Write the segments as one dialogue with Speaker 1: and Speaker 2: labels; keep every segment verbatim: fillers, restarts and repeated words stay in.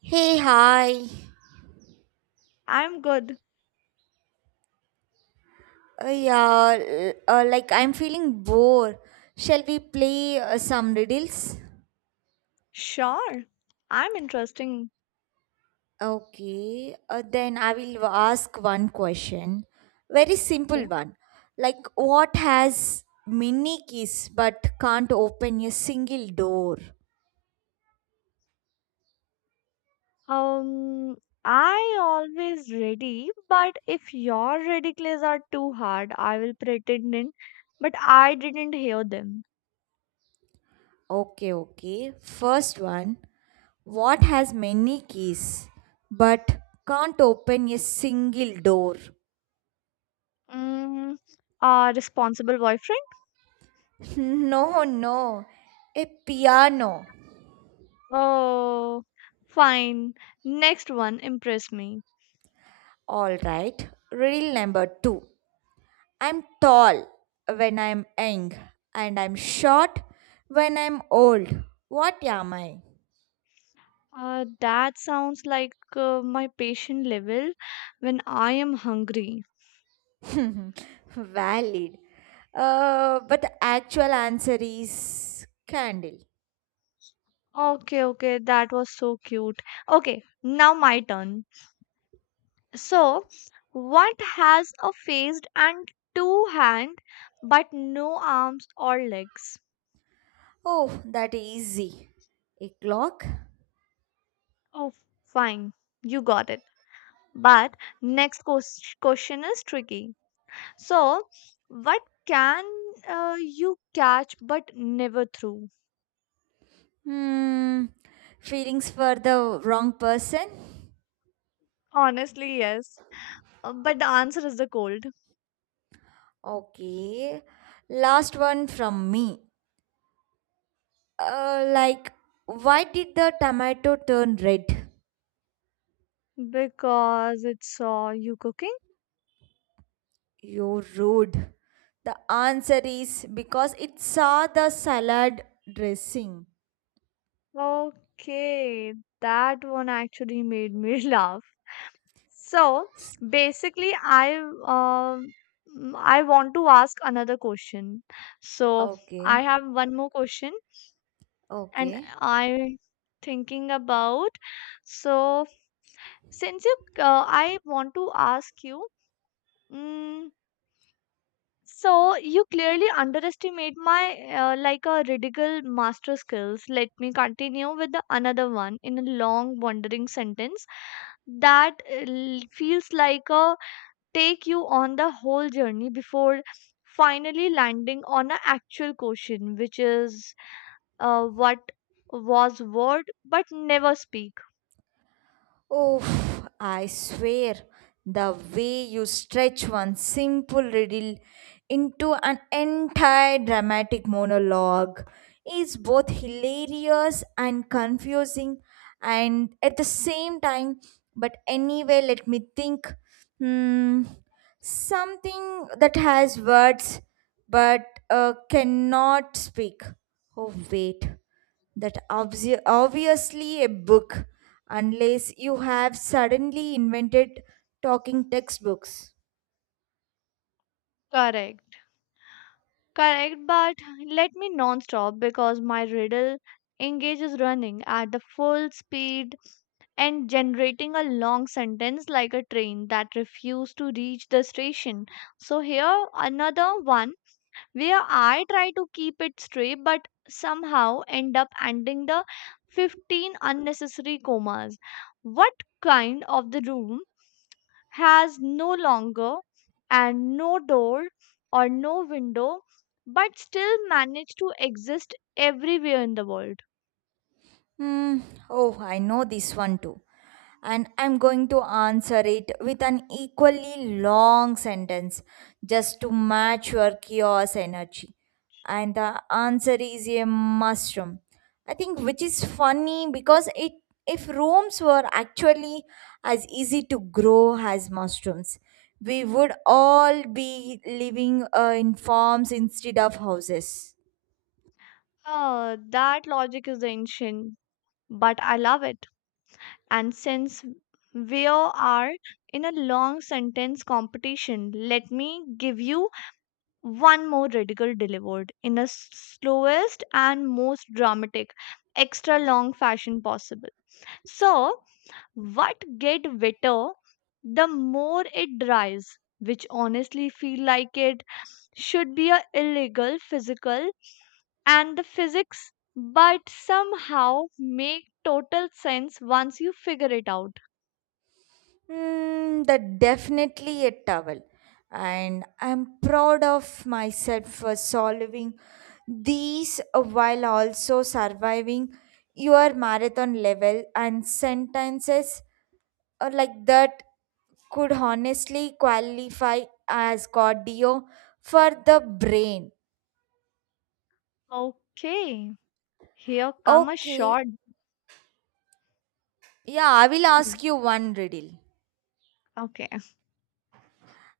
Speaker 1: Hey, hi.
Speaker 2: I'm good.
Speaker 1: Uh, yeah, l- uh, like, I'm feeling bored. Shall we play uh, some riddles?
Speaker 2: Sure. I'm interesting.
Speaker 1: Okay, uh, then I will ask one question. Very simple
Speaker 2: Okay.
Speaker 1: one. Like, what has many keys but can't open a single door?
Speaker 2: Um, I always ready, but if your ridiculous are too hard, I will pretend in, but I didn't hear them.
Speaker 1: Okay, okay. First one. What has many keys but can't open a single door?
Speaker 2: Mm, uh, responsible boyfriend?
Speaker 1: No, no. A piano.
Speaker 2: Oh, fine. Next one, impress me.
Speaker 1: All right, rule number two, I'm tall when I'm young, and I'm short when I'm old. What am I?
Speaker 2: Uh, that sounds like uh, my patient level when I am hungry.
Speaker 1: Valid. Uh, but the actual answer is candle.
Speaker 2: Okay, okay, that was so cute. Okay, now my turn. So, what has a face and two hands but no arms or legs?
Speaker 1: Oh, that easy. A clock?
Speaker 2: Oh, fine, you got it. But next ques- question is tricky. So, what can uh, you catch but never throw?
Speaker 1: Hmm. Feelings for the wrong person?
Speaker 2: Honestly, yes. Uh, But the answer is the cold
Speaker 1: Okay. Last one from me. Uh, like, why did the tomato turn red?
Speaker 2: because it saw you cooking.
Speaker 1: You're rude. The answer is because it saw the salad dressing.
Speaker 2: Okay, that one actually made me laugh. So basically, I um I want to ask another question. So I
Speaker 1: Okay,
Speaker 2: have one more question, and
Speaker 1: okay.
Speaker 2: I thinking about. So since you, uh, I want to ask you. Mm, so you clearly underestimate my uh, like a ridiculous master skills. Let me continue with the another one in a long wandering sentence that uh, l- feels like a take you on the whole journey before finally landing on an actual question, which is uh, what was word but never speak.
Speaker 1: Oh, I swear, the way you stretch one simple riddle into an entire dramatic monologue is both hilarious and confusing, and at the same time, but anyway, let me think. Hmm. Something that has words but uh, cannot speak. Oh, wait. That obvi- obviously a book, unless you have suddenly invented talking textbooks.
Speaker 2: Correct. Correct, but let me non-stop because my riddle engage is running at the full speed and generating a long sentence like a train that refused to reach the station. So here another one where I try to keep it straight but somehow end up ending the fifteen unnecessary commas. What kind of the room has no longer and no door or no window but still manage to exist everywhere in the world?
Speaker 1: Hmm. Oh, I know this one too. And I'm going to answer it with an equally long sentence just to match your chaos energy. And the answer is a mushroom. I think which is funny because it, if rooms were actually as easy to grow as mushrooms, we would all be living uh, in farms instead of houses.
Speaker 2: Ah, that logic is ancient, but I love it. And since we are in a long sentence competition, let me give you one more radical delivered in a s- slowest and most dramatic extra long fashion possible. So what get wetter the more it dries, which honestly feel like it should be a illegal physical and the physics but somehow make total sense once you figure it out.
Speaker 1: Mm, that definitely a towel. And I'm proud of myself for solving these while also surviving your marathon level and sentences uh, like that could honestly qualify as cardio for the brain.
Speaker 2: Okay, here come a
Speaker 1: Okay,
Speaker 2: short
Speaker 1: yeah, I will ask you one riddle.
Speaker 2: okay.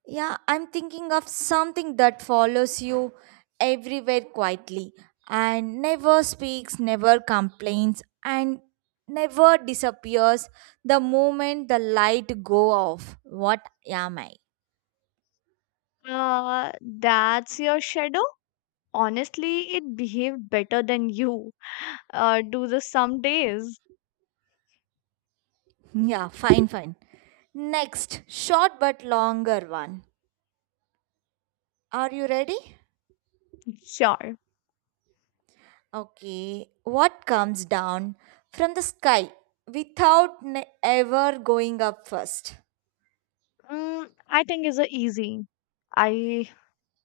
Speaker 1: Yeah, I'm thinking of something that follows you everywhere quietly and never speaks, never complains, and never disappears the moment the light go off. What am I?
Speaker 2: uh, that's your shadow. Honestly, it behaved better than you uh, do the some days.
Speaker 1: Yeah, fine, fine. Next, short but longer one. Are you ready?
Speaker 2: Sure.
Speaker 1: Okay, what comes down from the sky without ne- ever going up first?
Speaker 2: Mm, I think it's a easy. I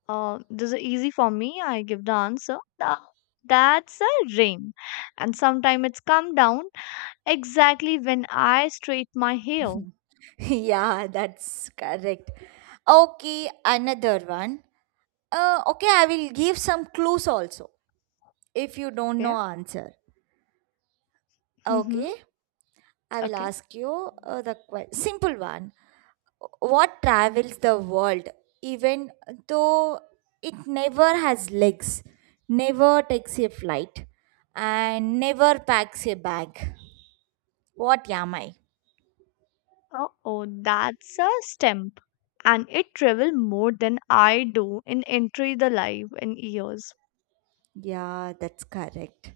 Speaker 2: uh, This is easy for me. I give the answer. Tha- That's a rain, and sometimes it's come down exactly when I straight my hair.
Speaker 1: Yeah, that's correct. Okay, another one. Uh, okay, I will give some clues also if you don't
Speaker 2: Okay.
Speaker 1: know answer.
Speaker 2: Mm-hmm.
Speaker 1: Okay, I will
Speaker 2: Okay.
Speaker 1: ask you uh, the que- simple one. What travels the world even though it never has legs, never takes a flight, and never packs a bag? What am I?
Speaker 2: Oh, oh, that's a stamp, and it travel more than I do in entry the life in years.
Speaker 1: Yeah, that's correct.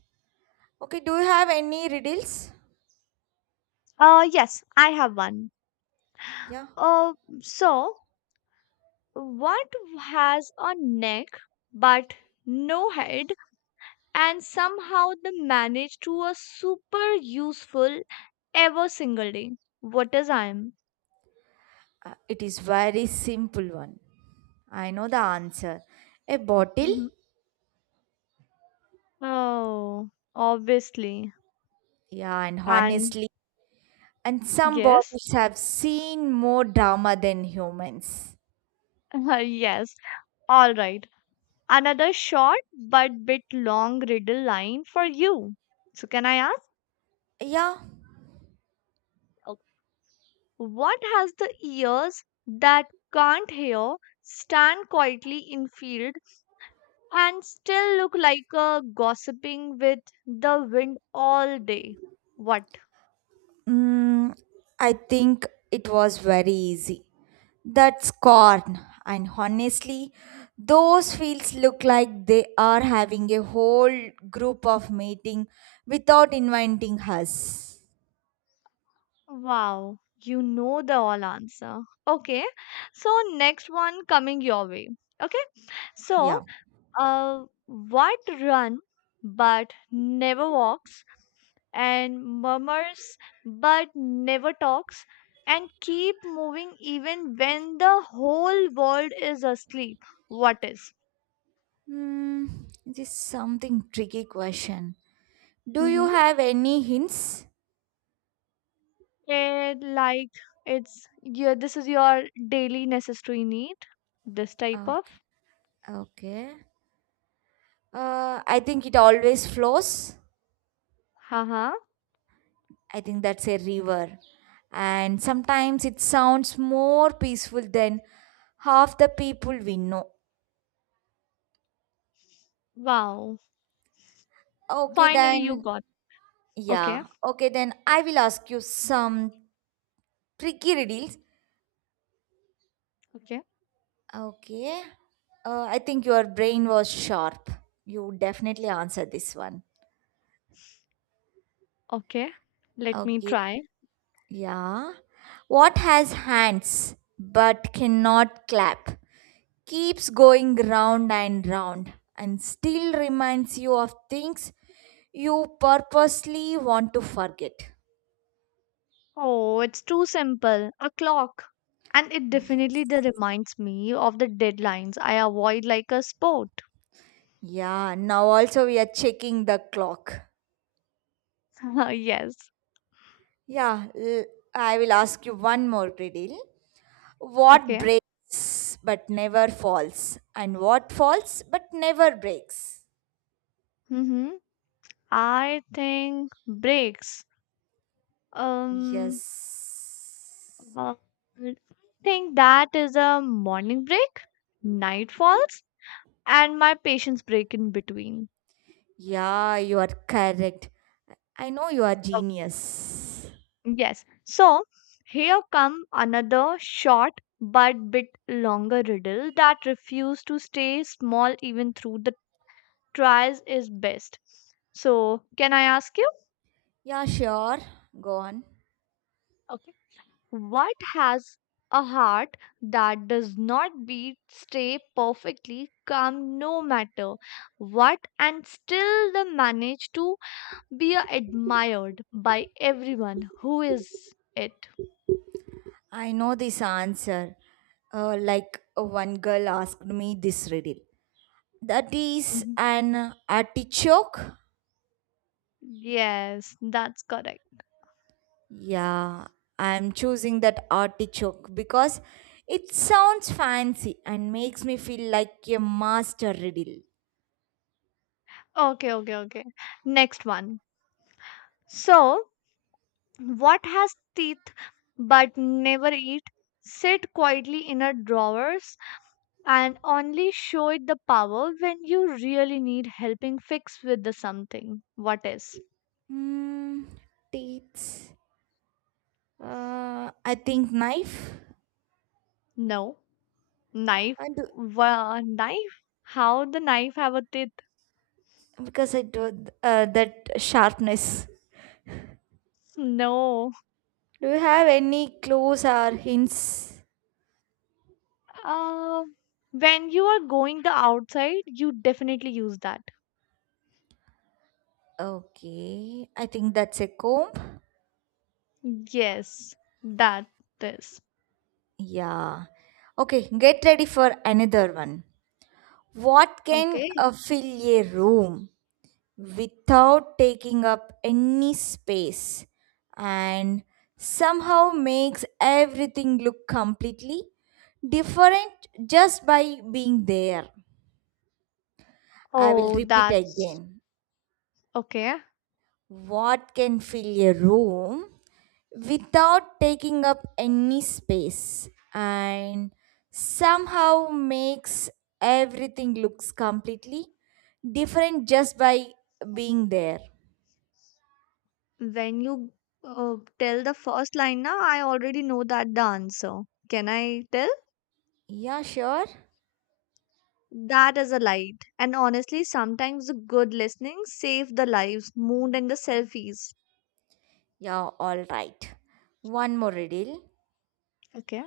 Speaker 1: Okay, do you have any riddles?
Speaker 2: Uh, yes, I have one.
Speaker 1: Yeah.
Speaker 2: Uh, so, what has a neck but no head, and somehow they manage to a super useful every single day? What is I'm?
Speaker 1: Uh, it is very simple one. I know the answer. A bottle?
Speaker 2: Oh, obviously.
Speaker 1: Yeah, and
Speaker 2: And
Speaker 1: honestly, and some
Speaker 2: yes,
Speaker 1: bottles have seen more drama than humans.
Speaker 2: yes, all right. Another short but bit long riddle line for you. So, can I ask?
Speaker 1: Yeah,
Speaker 2: What has the ears that can't hear, stand quietly in field, and still look like a gossiping with the wind all day? What?
Speaker 1: mm, I think it was very easy. That's corn. And honestly, those fields look like they are having a whole group of meeting without inviting us.
Speaker 2: Wow, you know the all answer. Okay, so next one coming your way. Okay, so
Speaker 1: Yeah.
Speaker 2: a white run but never walks and murmurs but never talks and keep moving even when the whole world is asleep. What is?
Speaker 1: Hmm, this is something tricky question. Do you
Speaker 2: Mm-hmm.
Speaker 1: have any hints?
Speaker 2: It like it's your this is your daily necessary need this type of.
Speaker 1: Okay. Okay. Uh, I think it always flows.
Speaker 2: Haha.
Speaker 1: I think that's a river. And sometimes it sounds more peaceful than half the people we know.
Speaker 2: Wow,
Speaker 1: Okay,
Speaker 2: finally you
Speaker 1: then,
Speaker 2: got. Okay,
Speaker 1: yeah. Okay, then I will ask you some tricky riddles.
Speaker 2: okay,
Speaker 1: Okay. Uh, I think your brain was sharp. You definitely answered this one.
Speaker 2: okay, let me
Speaker 1: Okay.
Speaker 2: try.
Speaker 1: Yeah. What has hands but cannot clap? Keeps going round and round and still reminds you of things you purposely want to forget.
Speaker 2: Oh, it's too simple. A clock. And it
Speaker 1: Ye-
Speaker 2: definitely de- reminds me of the deadlines I avoid like a sport.
Speaker 1: Yeah, now also we are checking the clock.
Speaker 2: Yes.
Speaker 1: Yeah, l- I will ask you one more riddle. What
Speaker 2: Okay.
Speaker 1: breaks but never falls? And what falls but never breaks?
Speaker 2: Mm-hmm. I think breaks. Um,
Speaker 1: Yes.
Speaker 2: uh, I think that is a morning break, night falls, and my patience break in between.
Speaker 1: Yeah, you are correct. I know you are genius.
Speaker 2: Yes. So here come another short but bit longer riddle that refuse to stay small even through the tries is best. So can I ask you?
Speaker 1: Yeah, sure. Go on.
Speaker 2: Okay. What has a heart that does not beat, stay perfectly calm no matter what, and still they manage to be admired by everyone? Who is it?
Speaker 1: I know this answer. Uh, like uh, one girl asked me this riddle. That is
Speaker 2: Mhm.
Speaker 1: an artichoke.
Speaker 2: Yes, that's correct.
Speaker 1: Yeah, I'm choosing that artichoke because it sounds fancy and makes me feel like a master riddle.
Speaker 2: Okay, okay, okay. Next one. So, what has teeth but never eat? Sit quietly in a drawers and only show it the power when you really need helping fix with the something. What is?
Speaker 1: Hmm, teeth. Uh, I think knife.
Speaker 2: No. Knife.
Speaker 1: And
Speaker 2: Wha knife? How the knife have a teeth?
Speaker 1: because I do uh, that sharpness.
Speaker 2: No.
Speaker 1: Do you have any clues or hints?
Speaker 2: Uh, when you are going the outside, you definitely use that.
Speaker 1: Okay, I think that's a comb.
Speaker 2: Yes, that is.
Speaker 1: Yeah. Okay, get ready for another one. What can
Speaker 2: Okay.
Speaker 1: uh, fill a room without taking up any space and somehow makes everything look completely different just by being there? I will
Speaker 2: Oh,
Speaker 1: repeat
Speaker 2: that's
Speaker 1: again.
Speaker 2: okay.
Speaker 1: What can fill a room without taking up any space and somehow makes everything looks completely different just by being there?
Speaker 2: When you uh, tell the first line now, I already know that the answer. Can I tell?
Speaker 1: Yeah, sure.
Speaker 2: That is a light. And honestly, sometimes the good listening save the lives, moon and the selfies.
Speaker 1: Yeah, all right. One more riddle.
Speaker 2: Okay.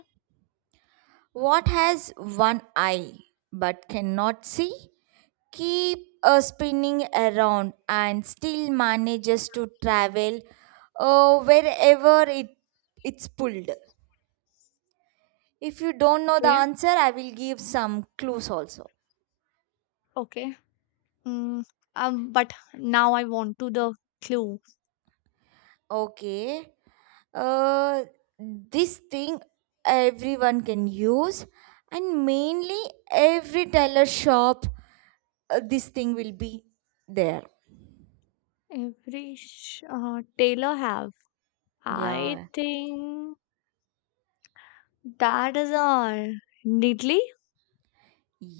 Speaker 1: What has one eye but cannot see? Keep uh, spinning around and still manages to travel uh, wherever it it's pulled. If you don't know the
Speaker 2: Okay.
Speaker 1: answer, I will give some clues also.
Speaker 2: Okay. Mm, um, but now I want to the clue.
Speaker 1: Okay, uh, this thing everyone can use, and mainly every tailor shop, uh, this thing will be there.
Speaker 2: Every sh- uh, tailor have. I
Speaker 1: Yeah.
Speaker 2: think that is a Neatly.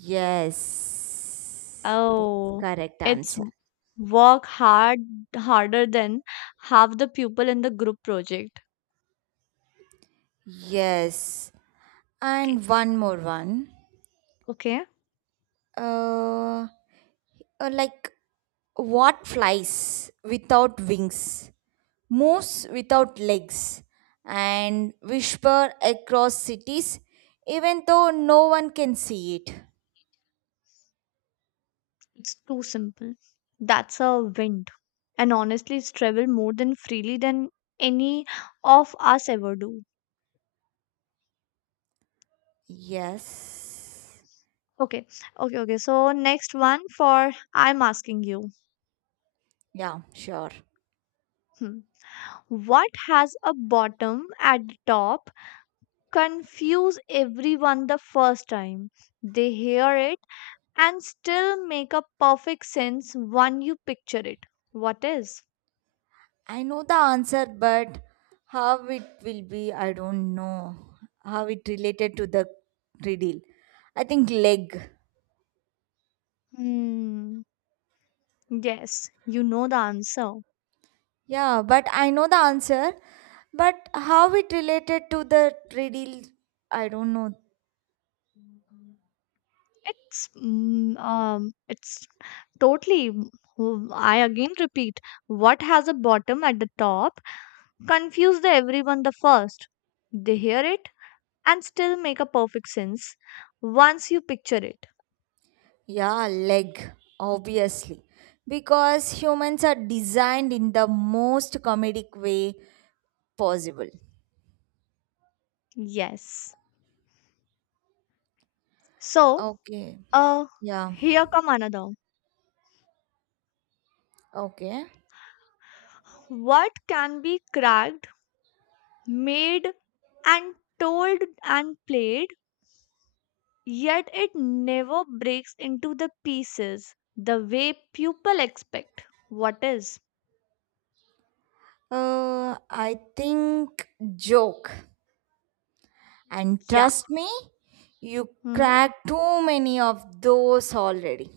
Speaker 1: Yes, that's
Speaker 2: Oh,
Speaker 1: correct
Speaker 2: it's
Speaker 1: answer.
Speaker 2: w- work hard harder than half the people in the group project.
Speaker 1: Yes.
Speaker 2: Okay.
Speaker 1: And one more one.
Speaker 2: Okay.
Speaker 1: Uh, uh, like what flies without wings, moves without legs, and whisper across cities even though no one can see it?
Speaker 2: It's too simple. That's a wind. And honestly, it's travel more than freely than any of us ever do.
Speaker 1: Yes.
Speaker 2: Okay. Okay. Okay. So next one for I'm asking you.
Speaker 1: Yeah, sure.
Speaker 2: Hmm. What has a bottom at the top? Confuse everyone the first time they hear it and still make a perfect sense when you picture it. What is?
Speaker 1: I know the answer, but how it will be, I don't know. How it related to the riddle. I think leg.
Speaker 2: Hmm. Yes, you know the answer.
Speaker 1: Yeah, but I know the answer. But how it related to the treadle, I don't know.
Speaker 2: It's mm, um, It's totally. w- I again repeat. What has a bottom at the top? Confuse the everyone the first. They hear it and still make a perfect sense once you picture it.
Speaker 1: Yeah, leg, obviously. Because humans are designed in the most comedic way possible.
Speaker 2: Yes. So,
Speaker 1: Okay.
Speaker 2: uh,
Speaker 1: Yeah.
Speaker 2: here come another.
Speaker 1: Okay.
Speaker 2: What can be cracked? Made and told and played, yet it never breaks into the pieces the way people expect. What is?
Speaker 1: Uh, I think joke. And
Speaker 2: Yeah.
Speaker 1: trust me, you
Speaker 2: Hmm?
Speaker 1: cracked too many of those already.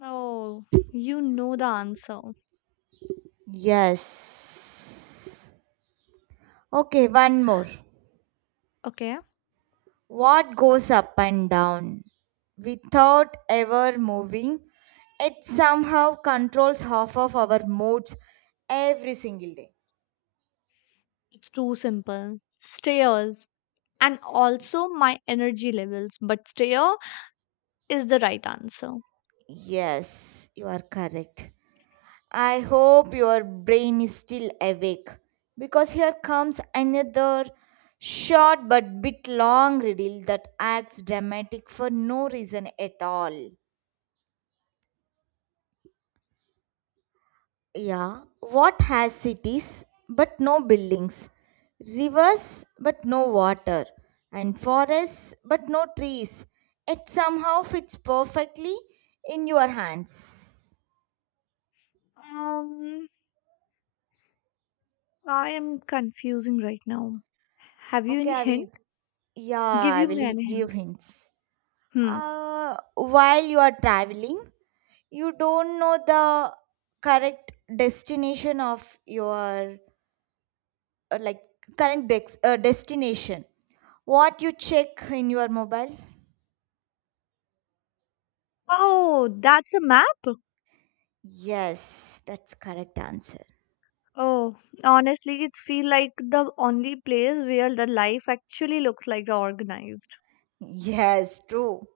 Speaker 2: Oh, you know the answer.
Speaker 1: Yes. Okay, one more.
Speaker 2: Okay.
Speaker 1: What goes up and down without ever moving? It somehow controls half of our moods every single day.
Speaker 2: It's too simple. Stairs. And also my energy levels, but stair is the right answer.
Speaker 1: Yes, you are correct. I hope your brain is still awake, because here comes another short but bit long riddle that acts dramatic for no reason at all. Yeah, what has cities but no buildings, rivers but no water, and forests but no trees? It somehow fits perfectly in your hands.
Speaker 2: Um, I am confusing right now. Have you
Speaker 1: Okay,
Speaker 2: any
Speaker 1: I will.
Speaker 2: hint? Give
Speaker 1: Yeah, I
Speaker 2: you
Speaker 1: will
Speaker 2: me any
Speaker 1: give
Speaker 2: hint.
Speaker 1: hints.
Speaker 2: Hmm.
Speaker 1: Uh, while you are traveling, you don't know the correct destination of your uh, like current dex- uh, destination. What you check in your mobile?
Speaker 2: Oh, that's a map.
Speaker 1: Yes, that's correct answer.
Speaker 2: Oh, honestly, it's feel like the only place where the life actually looks like the organized.
Speaker 1: Yes, true.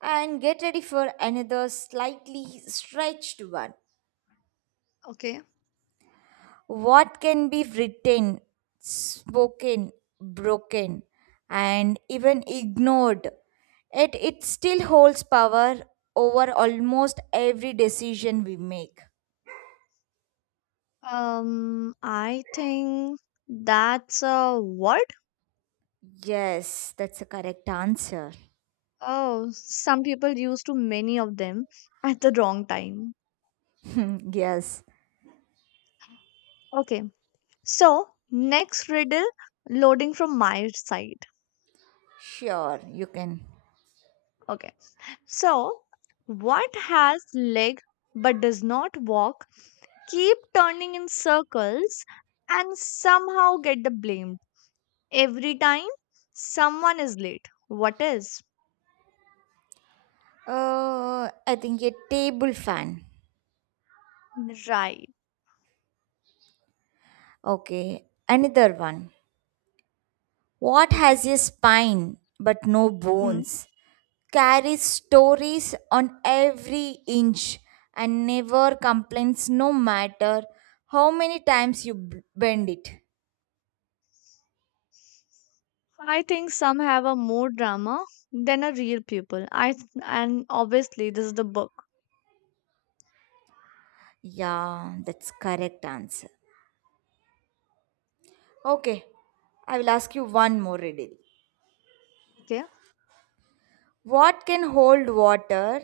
Speaker 1: And get ready for another slightly stretched one.
Speaker 2: Okay.
Speaker 1: What can be written, spoken, broken, and even ignored? It it still holds power over almost every decision we make.
Speaker 2: Um, I think that's a word.
Speaker 1: Yes, that's a correct answer.
Speaker 2: Oh, some people use too many of them at the wrong time.
Speaker 1: Yes,
Speaker 2: Okay. So, next riddle loading from my side.
Speaker 1: sure, you can.
Speaker 2: Okay. So, what has leg but does not walk, keep turning in circles, and somehow get the blame? Every time someone is late. What is?
Speaker 1: Uh, I think a table fan.
Speaker 2: Right.
Speaker 1: Okay, another one. What
Speaker 2: Okay.
Speaker 1: has a spine but no
Speaker 2: Hmm.
Speaker 1: bones? Carries stories on every inch and never complains, no matter how many times you b- bend it.
Speaker 2: I think some have a more drama than a real pupil. I th- and obviously this is the book.
Speaker 1: Yeah, that's correct answer. Okay, I will ask you one more riddle.
Speaker 2: Okay.
Speaker 1: What can hold water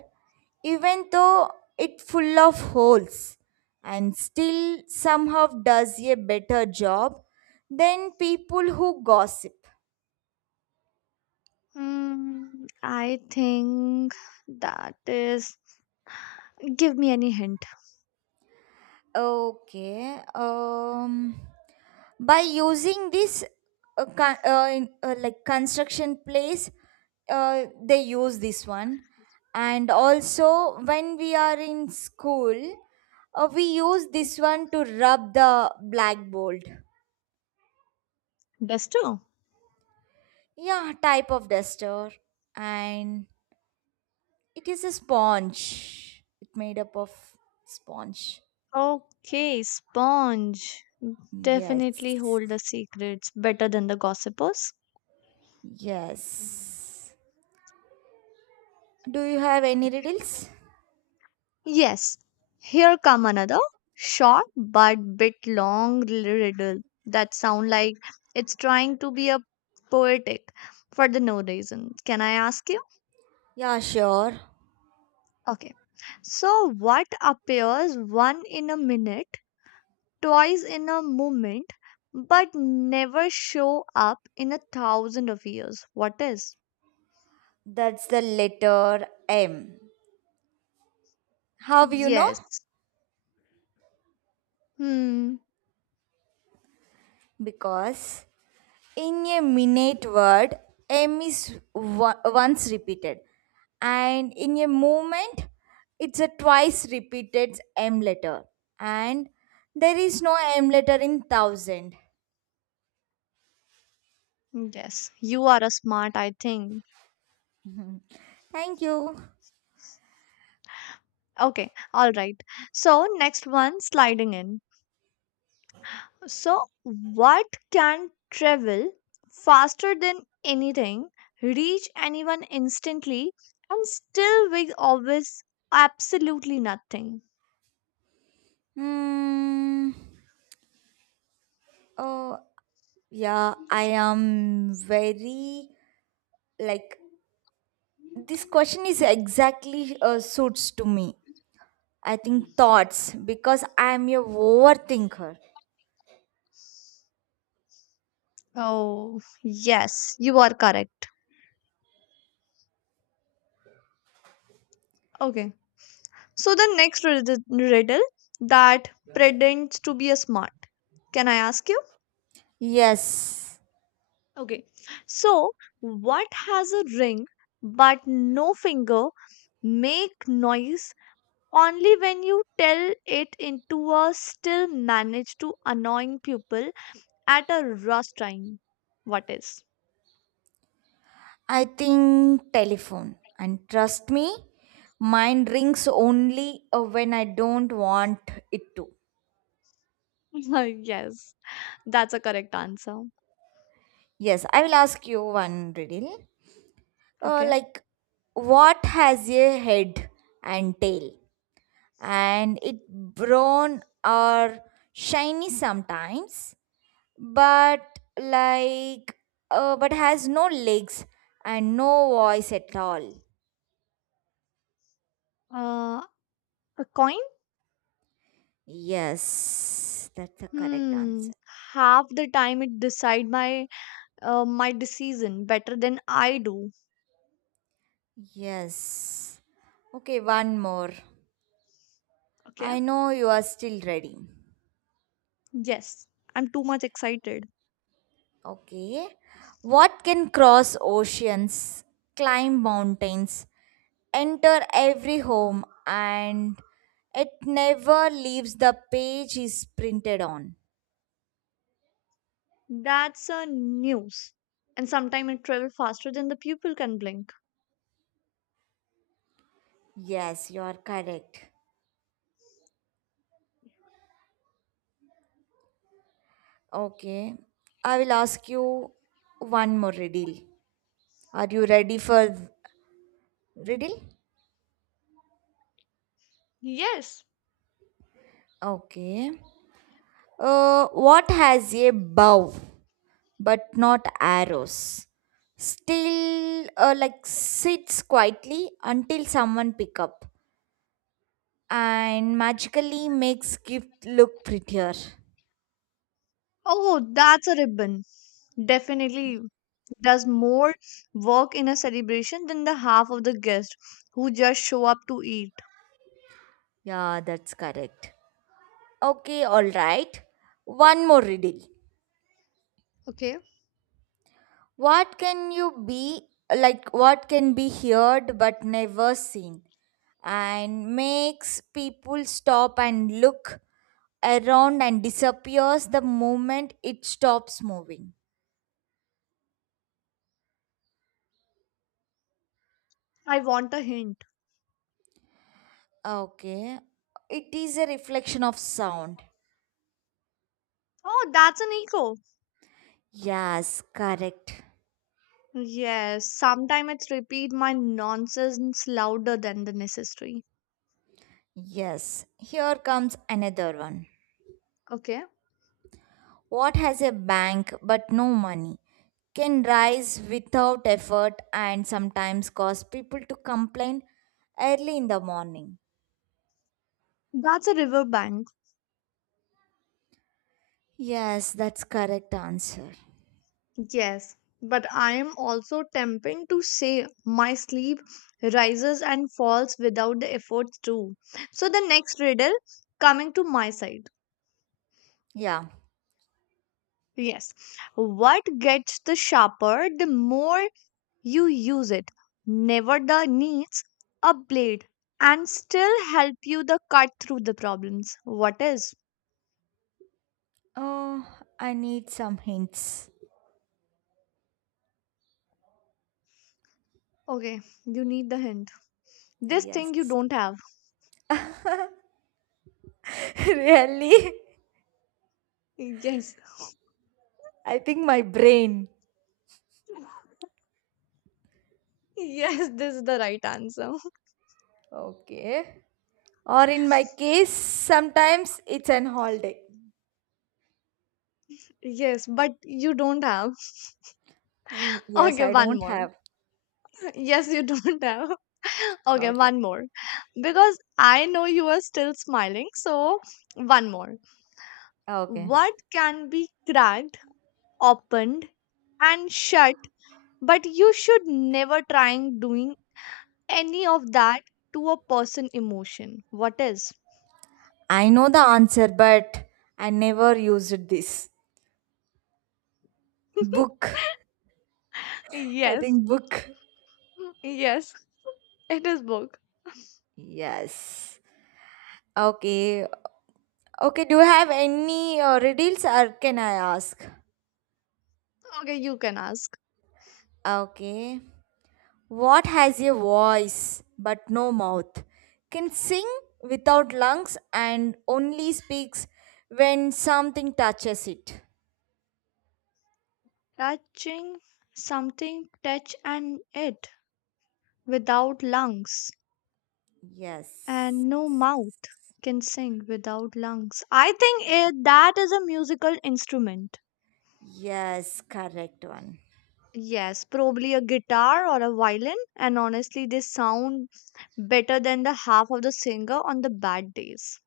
Speaker 1: even though it full of holes and still somehow does a better job than people who gossip?
Speaker 2: Hmm. I think that is. Give me any hint.
Speaker 1: Okay, um, by using this uh, con- uh, in, uh, like construction place, uh, they use this one, and also when we are in school, uh, we use this one to rub the blackboard.
Speaker 2: Duster.
Speaker 1: Yeah, type of duster. And it is a sponge. It made up of sponge.
Speaker 2: Okay, sponge. Definitely
Speaker 1: Yes.
Speaker 2: hold the secrets better than the gossipers.
Speaker 1: Yes. Do you have any riddles?
Speaker 2: Yes, here come another short but bit long riddle that sound like it's trying to be a poetic for the no reason. Can I ask you?
Speaker 1: Yeah, sure.
Speaker 2: Okay. So what appears one in a minute, twice in a moment, but never show up in a thousand of years? What is?
Speaker 1: That's the letter M. How you know?
Speaker 2: Yes. Hmm.
Speaker 1: Because in a minute word, M is wo- once repeated, and in a movement, it's a twice repeated M letter, and there is no M letter in thousand.
Speaker 2: Yes. You are a smart, I think.
Speaker 1: Thank you.
Speaker 2: Okay. All right. So next one sliding in. So, what can travel faster than anything, reach anyone instantly, and still we always absolutely nothing?
Speaker 1: Hmm. Oh, yeah, I am very like this question is exactly uh, suits to me. I think thoughts because I am a overthinker.
Speaker 2: Oh, yes, you are correct. Okay. So, the next rid- riddle that pretends to be a smart. Can I ask you?
Speaker 1: Yes.
Speaker 2: Okay. So, what has a ring but no finger, make noise only when you tell it into a still manage to annoying people at a rush time. What is?
Speaker 1: I think telephone. And trust me, mine rings only uh, when I don't want it to.
Speaker 2: Yes, that's a correct answer.
Speaker 1: Yes, I will ask you one riddle. Uh,
Speaker 2: Okay.
Speaker 1: like, what has a head and tail? And it brown or shiny sometimes, but like, uh, but has no legs and no voice at all.
Speaker 2: Uh, a coin?
Speaker 1: Yes, that's the correct
Speaker 2: Hmm.
Speaker 1: answer.
Speaker 2: Half the time it decide my uh, my decision better than I do.
Speaker 1: Yes. Okay, one more.
Speaker 2: Okay.
Speaker 1: I know you are still ready.
Speaker 2: Yes, I'm too much excited.
Speaker 1: Okay. What can cross oceans, climb mountains, enter every home, and it never leaves the page is printed on?
Speaker 2: That's a news. And sometimes it travel faster than the pupil can blink.
Speaker 1: Yes, you are correct. Okay. I will ask you one more riddle. Are you ready for riddle?
Speaker 2: Yes.
Speaker 1: Okay. Uh, what has a bow, but not arrows? Still, uh, like sits quietly until someone pick up and magically makes gift look prettier.
Speaker 2: Oh, that's a ribbon. Definitely does more work in a celebration than the half of the guests who just show up to eat.
Speaker 1: Yeah, that's correct. Okay, all right. One more riddle.
Speaker 2: Okay.
Speaker 1: What can you be like? What can be heard but never seen, and makes people stop and look around and disappears the moment it stops moving.
Speaker 2: I want a hint.
Speaker 1: Okay. It is a reflection of sound.
Speaker 2: Oh, that's an echo.
Speaker 1: Yes, correct.
Speaker 2: Yes, sometimes it's repeat my nonsense louder than the necessary.
Speaker 1: Yes. Here comes another one.
Speaker 2: Okay.
Speaker 1: What has a bank but no money? Can rise without effort and sometimes cause people to complain early in the morning.
Speaker 2: That's a riverbank.
Speaker 1: Yes, that's correct answer.
Speaker 2: Yes. But I am also tempting to say my sleep rises and falls without the efforts too. So the next riddle coming to my side.
Speaker 1: Yeah.
Speaker 2: Yes. What gets the sharper the more you use it. Never the needs a blade and still help you the cut through the problems. What is?
Speaker 1: Oh, I need some hints.
Speaker 2: Okay, you need the hint. This thing you
Speaker 1: Yes.
Speaker 2: don't have.
Speaker 1: Really?
Speaker 2: Yes.
Speaker 1: I think my brain.
Speaker 2: Yes, this is the right answer.
Speaker 1: Okay. Or in my case, sometimes it's an holiday.
Speaker 2: Yes, but you don't have.
Speaker 1: Mm, yes,
Speaker 2: Okay,
Speaker 1: I
Speaker 2: one
Speaker 1: don't
Speaker 2: more.
Speaker 1: have.
Speaker 2: Yes, you don't have. Okay,
Speaker 1: Okay.
Speaker 2: one more. Because I know you are still smiling, so one more.
Speaker 1: Okay.
Speaker 2: What can be cracked, opened, and shut, but you should never trying doing any of that to a person emotion. What is?
Speaker 1: I know the answer, but I never used this. Book. I
Speaker 2: Yes,
Speaker 1: think book.
Speaker 2: yes, it is book.
Speaker 1: Yes. Okay. Okay, do you have any uh, riddles or can I ask?
Speaker 2: Okay, you can ask.
Speaker 1: Okay. What has a voice but no mouth? Can sing without lungs and only speaks when something touches it.
Speaker 2: Touching something, touch and it without lungs
Speaker 1: Yes.
Speaker 2: and no mouth can sing without lungs. I think
Speaker 1: Yeah.
Speaker 2: it, that is a musical instrument.
Speaker 1: Yes, correct one.
Speaker 2: Yes, probably a guitar or a violin, and honestly, they sound better than the half of the singer on the bad days.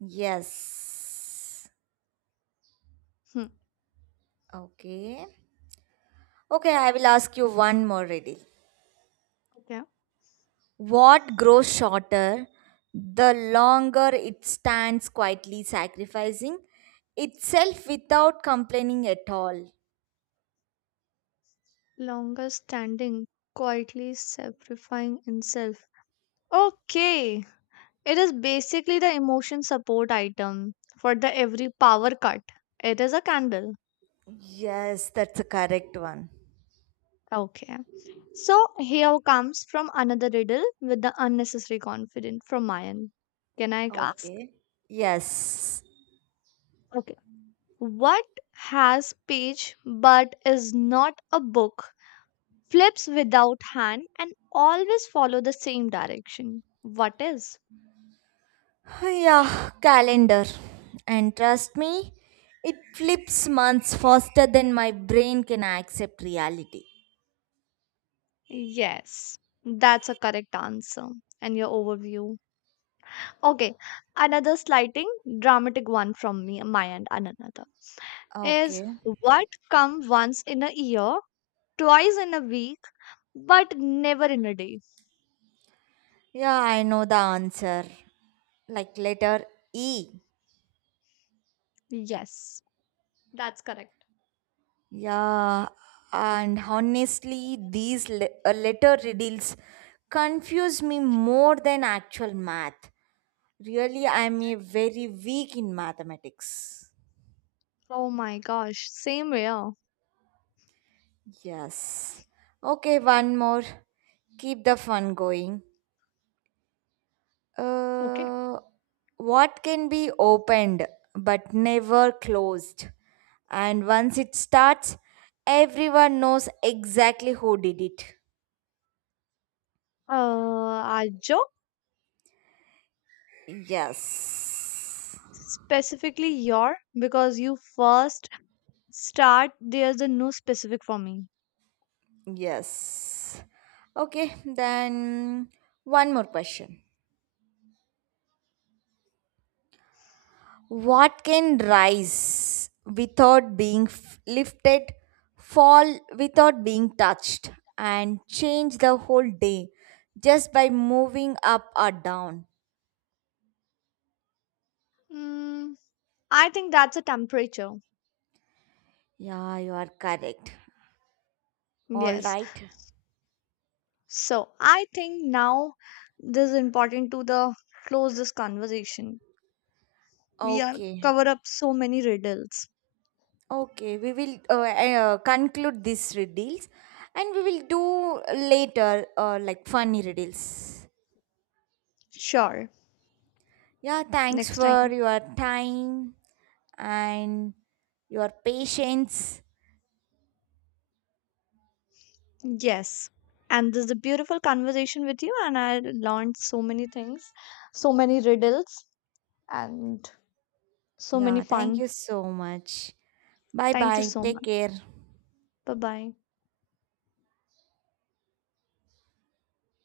Speaker 1: Yes.
Speaker 2: Hmm.
Speaker 1: Okay. Okay, I will ask you one more. Ready?
Speaker 2: Okay.
Speaker 1: What grows shorter the longer it stands quietly sacrificing itself without complaining at all?
Speaker 2: Longer standing, quietly sacrificing himself. Okay, it is basically the emotion support item for the every power cut. It is a candle.
Speaker 1: Yes, that's a correct one.
Speaker 2: Okay. So here comes from another riddle with the unnecessary confidence from Mayan. Can I ask?
Speaker 1: Okay. Yes.
Speaker 2: What has page but is not a book, flips without hand, and always follow the same direction? What is?
Speaker 1: Yeah, calendar. And trust me, it flips months faster than my brain can accept reality.
Speaker 2: Yes, that's a correct answer. And your overview. Okay, another slighting, dramatic one from me, my end, and another is
Speaker 1: Okay.
Speaker 2: what come once in a year, twice in a week, but never in a day.
Speaker 1: Yeah, I know the answer. Like letter E.
Speaker 2: Yes, that's correct.
Speaker 1: Yeah, and honestly, these le- uh, letter riddles confuse me more than actual math. Really, I'm a very weak in mathematics.
Speaker 2: Oh my gosh, same here.
Speaker 1: Yes. Okay, one more. Keep the fun going.
Speaker 2: Okay.
Speaker 1: Uh, what can be opened but never closed? And once it starts, everyone knows exactly who did it.
Speaker 2: Uh, Ajo,
Speaker 1: Yes.
Speaker 2: specifically your, because you first start, there's a no specific for me.
Speaker 1: Yes. Okay, then one more question. What can rise without being f- lifted, fall without being touched, and change the whole day just by moving up or down?
Speaker 2: Mm, I think that's a temperature.
Speaker 1: Yeah, you are correct. All
Speaker 2: Yes.
Speaker 1: right.
Speaker 2: So I think now this is important to the close this conversation. We are
Speaker 1: Okay.
Speaker 2: cover up so many riddles.
Speaker 1: Okay. We will uh, eh, uh, conclude these riddles and we will do later uh, like funny riddles.
Speaker 2: Sure.
Speaker 1: Yeah, thanks
Speaker 2: Next
Speaker 1: for
Speaker 2: time.
Speaker 1: your time and your patience.
Speaker 2: Yes. And this is a beautiful conversation with you, and I learned so many things, so many riddles, and so many
Speaker 1: Yeah, thank
Speaker 2: fun.
Speaker 1: you so much. Bye
Speaker 2: Thank you
Speaker 1: bye.
Speaker 2: so
Speaker 1: Take
Speaker 2: much.
Speaker 1: care.
Speaker 2: Bye bye.